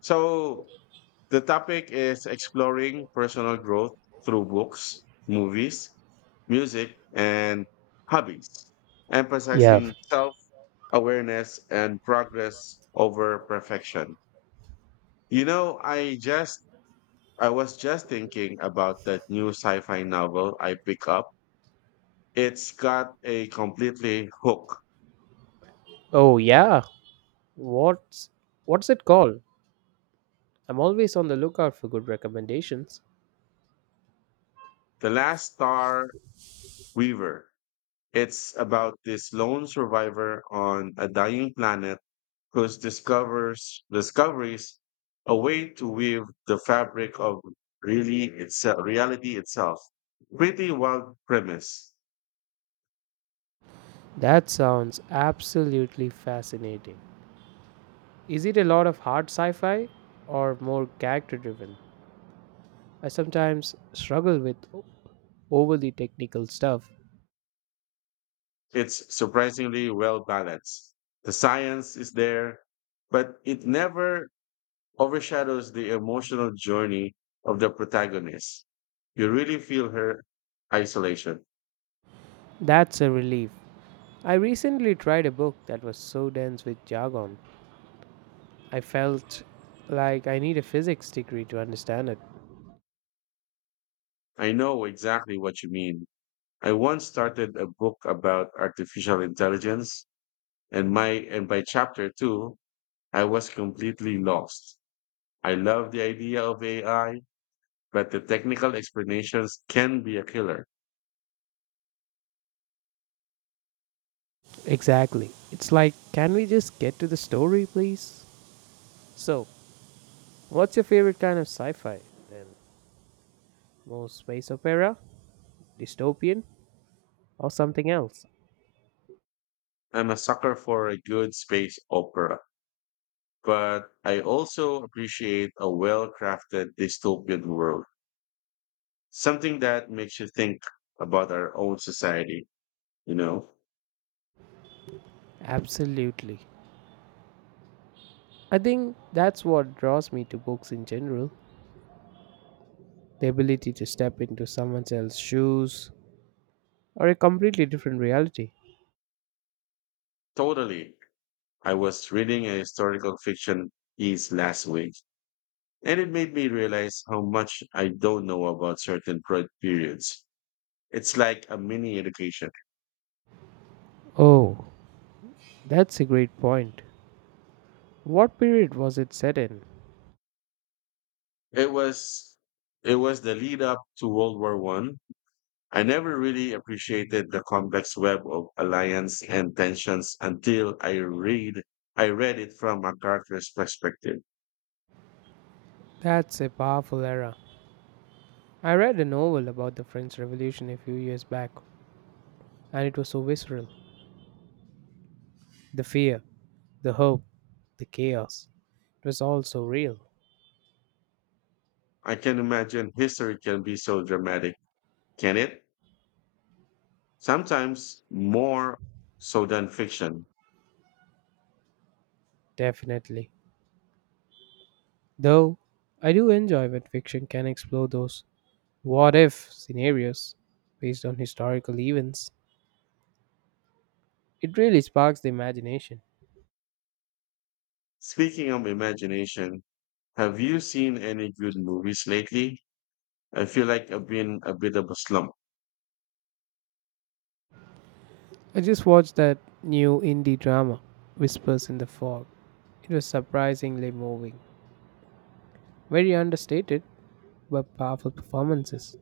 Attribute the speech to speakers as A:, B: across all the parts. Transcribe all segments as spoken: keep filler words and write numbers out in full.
A: So the topic is exploring personal growth through books, movies, music, and hobbies,
B: Yeah.
A: emphasizing self awareness and progress over perfection. You know, I just I was just thinking about that new sci-fi novel I pick up. It's got a completely hook.
B: Oh yeah. What's what's it called? I'm always on the lookout for good recommendations.
A: The Last Star Weaver. It's about this lone survivor on a dying planet whose discovers discoveries a way to weave the fabric of really itself reality itself. Pretty wild premise.
B: That sounds absolutely fascinating. Is it a lot of hard sci-fi or more character driven? I sometimes struggle with o- overly technical stuff.
A: It's surprisingly well balanced. The science is there, but it never overshadows the emotional journey of the protagonist. You really feel her isolation.
B: That's a relief. I recently tried a book that was so dense with jargon. I felt like I need a physics degree to understand it.
A: I know exactly what you mean. I once started a book about artificial intelligence and my and by chapter two I was completely lost. I love the idea of A I, but the technical explanations can be a killer.
B: Exactly. It's like, can we just get to the story, please? So, what's your favorite kind of sci fi? Then, more space opera, dystopian, or something else?
A: I'm a sucker for a good space opera, but I also appreciate a well-crafted dystopian world. Something that makes you think about our own society, you know?
B: Absolutely. I think that's what draws me to books in general, the ability to step into someone else's shoes or a completely different reality.
A: Totally. I was reading a historical fiction piece last week. And it made me realize how much I don't know about certain pro- periods. It's like a mini education.
B: Oh, that's a great point. What period was it set in?
A: It was it was the lead up to World War One. I never really appreciated the complex web of alliance and tensions until I read I read it from a character's perspective.
B: That's a powerful era. I read a novel about the French Revolution a few years back, and it was so visceral. The fear, the hope, the chaos. It was all so real.
A: I can imagine history can be so dramatic, can it? Sometimes more so than fiction.
B: Definitely. Though I do enjoy when fiction can explore those what if scenarios based on historical events. It really sparks the imagination.
A: Speaking of imagination, have you seen any good movies lately? I feel like I've been a bit of a slump.
B: I just watched that new indie drama, Whispers in the Fog. It was surprisingly moving. Very understated, but powerful performances.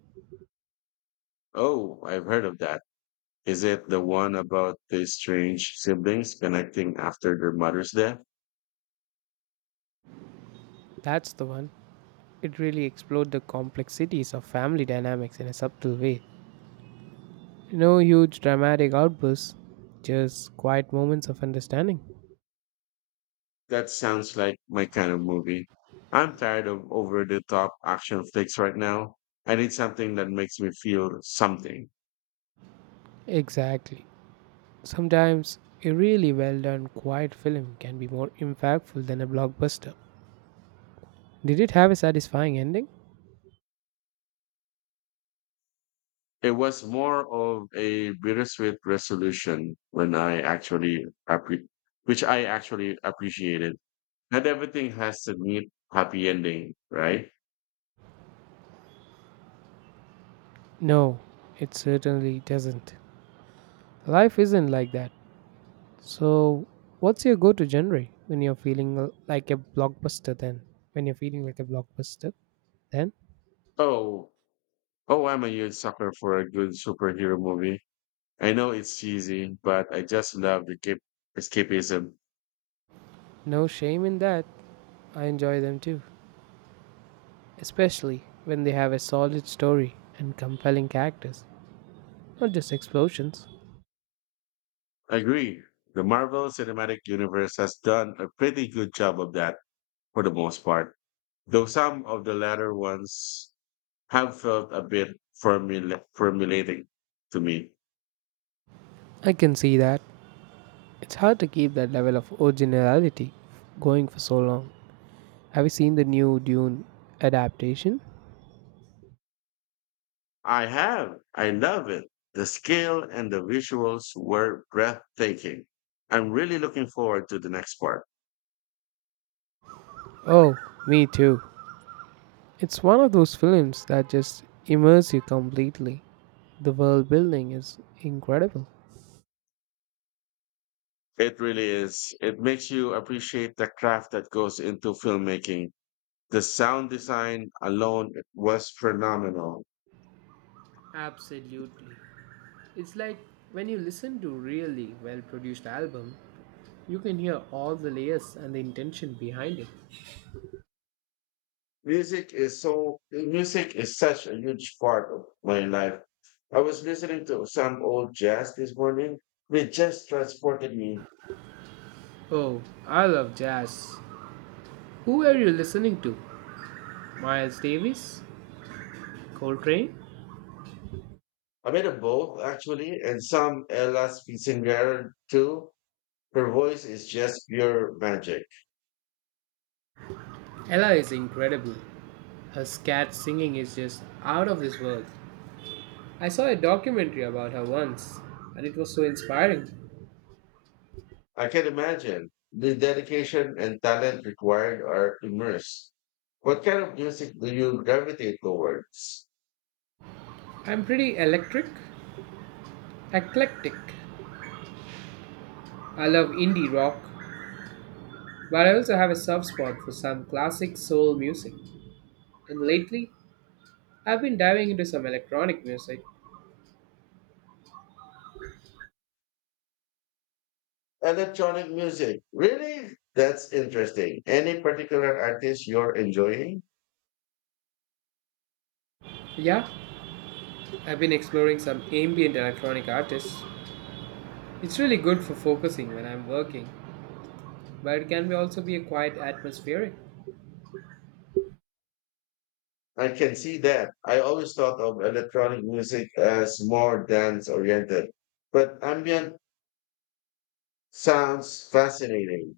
A: Oh, I've heard of that. Is it the one about the strange siblings connecting after their mother's death?
B: That's the one. It really explored the complexities of family dynamics in a subtle way. No huge dramatic outbursts, just quiet moments of understanding.
A: That sounds like my kind of movie. I'm tired of over the top action flicks right now. I need something that makes me feel something.
B: Exactly. Sometimes a really well done, quiet film can be more impactful than a blockbuster. Did it have a satisfying ending?
A: It was more of a bittersweet resolution when I actually appre- which I actually appreciated. Not everything has a neat happy ending, right?
B: No, it certainly doesn't. Life isn't like that. So, what's your go to genre when you're feeling l- like a blockbuster then? When you're feeling like a blockbuster, then?
A: Oh, oh, I'm a huge sucker for a good superhero movie. I know it's cheesy, but I just love the cap- escapism.
B: No shame in that. I enjoy them too. Especially when they have a solid story and compelling characters, not just explosions.
A: I agree. The Marvel Cinematic Universe has done a pretty good job of that for the most part, though some of the latter ones have felt a bit formula- formulating to me.
B: I can see that. It's hard to keep that level of originality going for so long. Have you seen the new Dune adaptation?
A: I have. I love it. The scale and the visuals were breathtaking. I'm really looking forward to the next part.
B: Oh, me too. It's one of those films that just immerse you completely. The world building is incredible.
A: It really is. It makes you appreciate the craft that goes into filmmaking. The sound design alone was phenomenal.
B: Absolutely. It's like when you listen to really well produced album, you can hear all the layers and the intention behind it.
A: Music is so music is such a huge part of my life. I was listening to some old jazz this morning. It just transported me.
B: Oh, I love jazz. Who are you listening to? Miles Davis? Coltrane?
A: A bit of both, actually, and some Ella Spitzinger too. Her voice is just pure magic.
B: Ella is incredible. Her scat singing is just out of this world. I saw a documentary about her once, and it was so inspiring.
A: I can imagine the dedication and talent required are immense. What kind of music do you gravitate towards?
B: I'm pretty electric, eclectic. I love indie rock, but I also have a soft spot for some classic soul music. And lately, I've been diving into some electronic music.
A: Electronic music. Really? That's interesting. Any particular artist you're enjoying?
B: Yeah, I've been exploring some ambient electronic artists. It's really good for focusing when I'm working, but it can be also be a quite atmospheric.
A: I can see that. I always thought of electronic music as more dance oriented, but ambient sounds fascinating.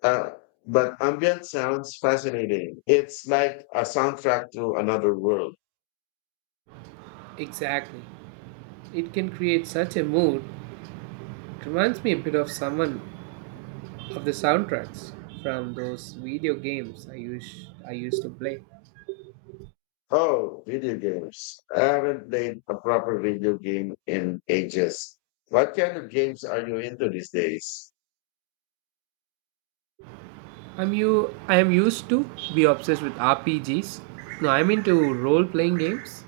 A: Uh, but ambient sounds fascinating. It's like a soundtrack to another world.
B: Exactly. It can create such a mood. It reminds me a bit of someone of the soundtracks from those video games I used I used to play.
A: Oh, video games. I haven't played a proper video game in ages. What kind of games are you into these days?
B: I'm you I am used to be obsessed with R P Gs. No, I'm into role-playing games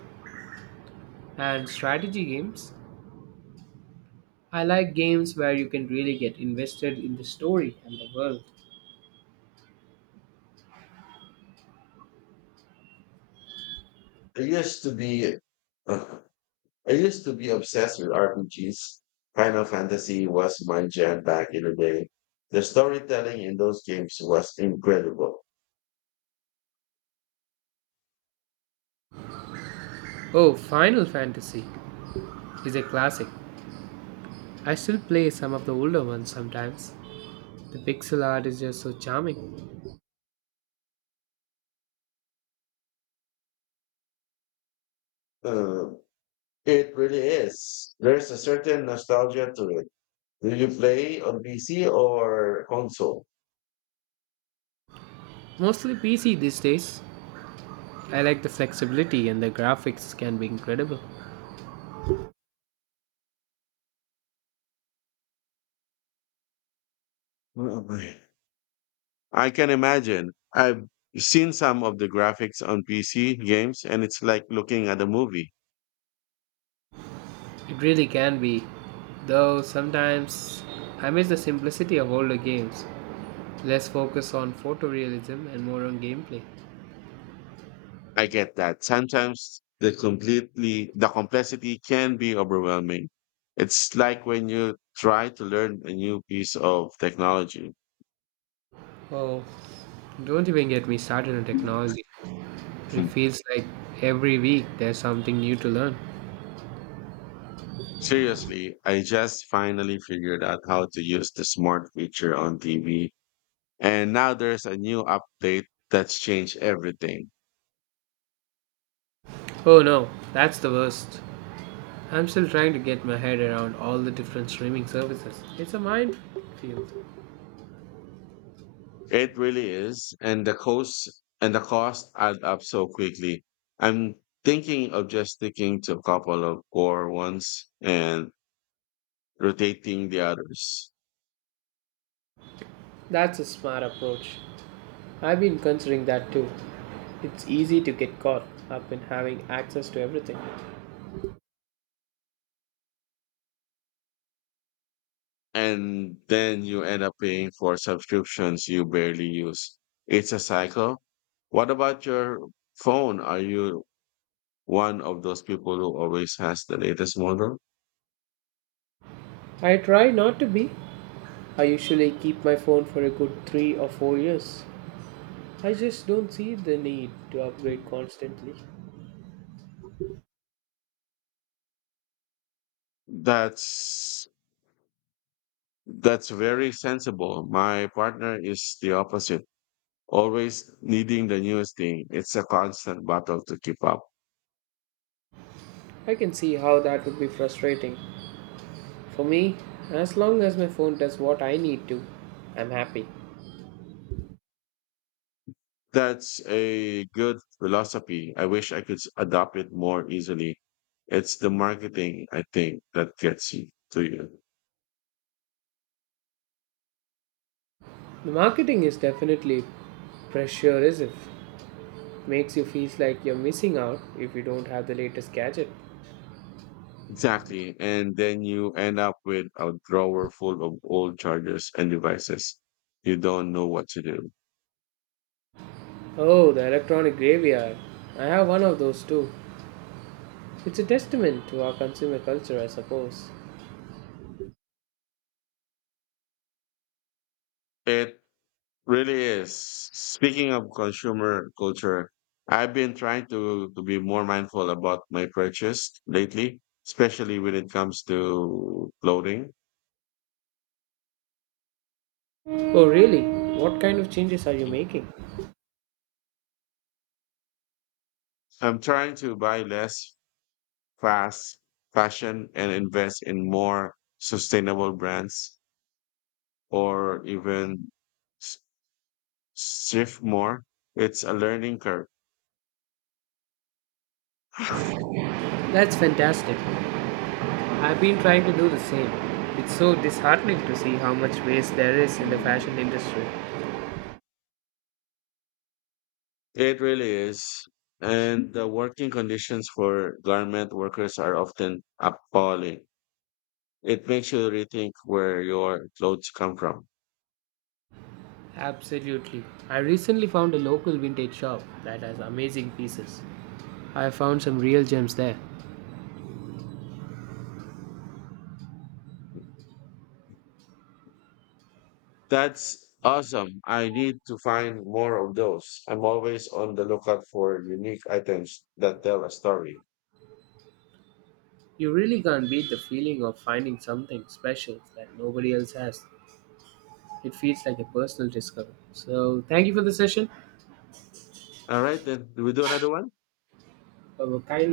B: and strategy games. I like games where you can really get invested in the story and the world.
A: I used to be uh, I used to be obsessed with R P Gs. Final Fantasy was my jam back in the day. The storytelling in those games was incredible.
B: Oh, Final Fantasy is a classic. I still play some of the older ones sometimes. The pixel art is just so charming.
A: Uh, it really is. There's a certain nostalgia to it. Do you play on P C or console?
B: Mostly P C these days, I like the flexibility and the graphics can be incredible.
A: Mm, I can imagine. I've seen some of the graphics on P C games and it's like looking at a movie.
B: It really can be. Though sometimes I miss the simplicity of older games. Less focus on photorealism and more on gameplay.
A: I get that. Sometimes the completely the complexity can be overwhelming. It's like when you try to learn a new piece of technology.
B: Oh, don't even get me started on technology. It
A: Hmm.
B: feels like every week there's something new to learn.
A: Seriously, I just finally figured out how to use the smart feature on T V. And now there's a new update that's changed everything.
B: Oh no, that's the worst. I'm still trying to get my head around all the different streaming services. It's a minefield.
A: It really is. And the costs and the costs add up so quickly. I'm thinking of just sticking to a couple of core ones and rotating the others.
B: That's a smart approach. I've been considering that too. It's easy to get caught up in having access to everything.
A: And then you end up paying for subscriptions you barely use. It's a cycle. What about your phone? Are you one of those people who always has the latest model?
B: I try not to be. I usually keep my phone for a good three or four years. I just don't see the need to upgrade constantly.
A: That's That's very sensible. My partner is the opposite, always needing the newest thing. It's a constant battle to keep up.
B: I can see how that would be frustrating. For me, as long as my phone does what I need to, I'm happy.
A: That's a good philosophy. I wish I could s- adopt it more easily. It's the marketing, I think, that gets you to you.
B: The marketing is definitely pressure as if makes you feel like you're missing out if you don't have the latest gadget.
A: Exactly. And then you end up with a drawer full of old chargers and devices. You don't know what to do.
B: Oh, the electronic graveyard. I have one of those too. It's a testament to our consumer culture, I suppose.
A: It really is. Speaking of consumer culture, I've been trying to to be more mindful about my purchase lately, especially when it comes to clothing.
B: Oh, really? What kind of changes are you making?
A: I'm trying to buy less fast fashion and invest in more sustainable brands or even s- thrift more. It's a learning curve.
B: That's fantastic. I've been trying to do the same. It's so disheartening to see how much waste there is in the fashion industry.
A: It really is. And the working conditions for garment workers are often appalling. It makes you rethink where your clothes come from.
B: Absolutely. I recently found a local vintage shop that has amazing pieces. I found some real gems there.
A: That's awesome. I need to find more of those. I'm always on the lookout for unique items that tell a story.
B: You really can't beat the feeling of finding something special that nobody else has. It feels like a personal discovery. So, thank you for the session.
A: All right, then. Do we do another one?
B: Have a kind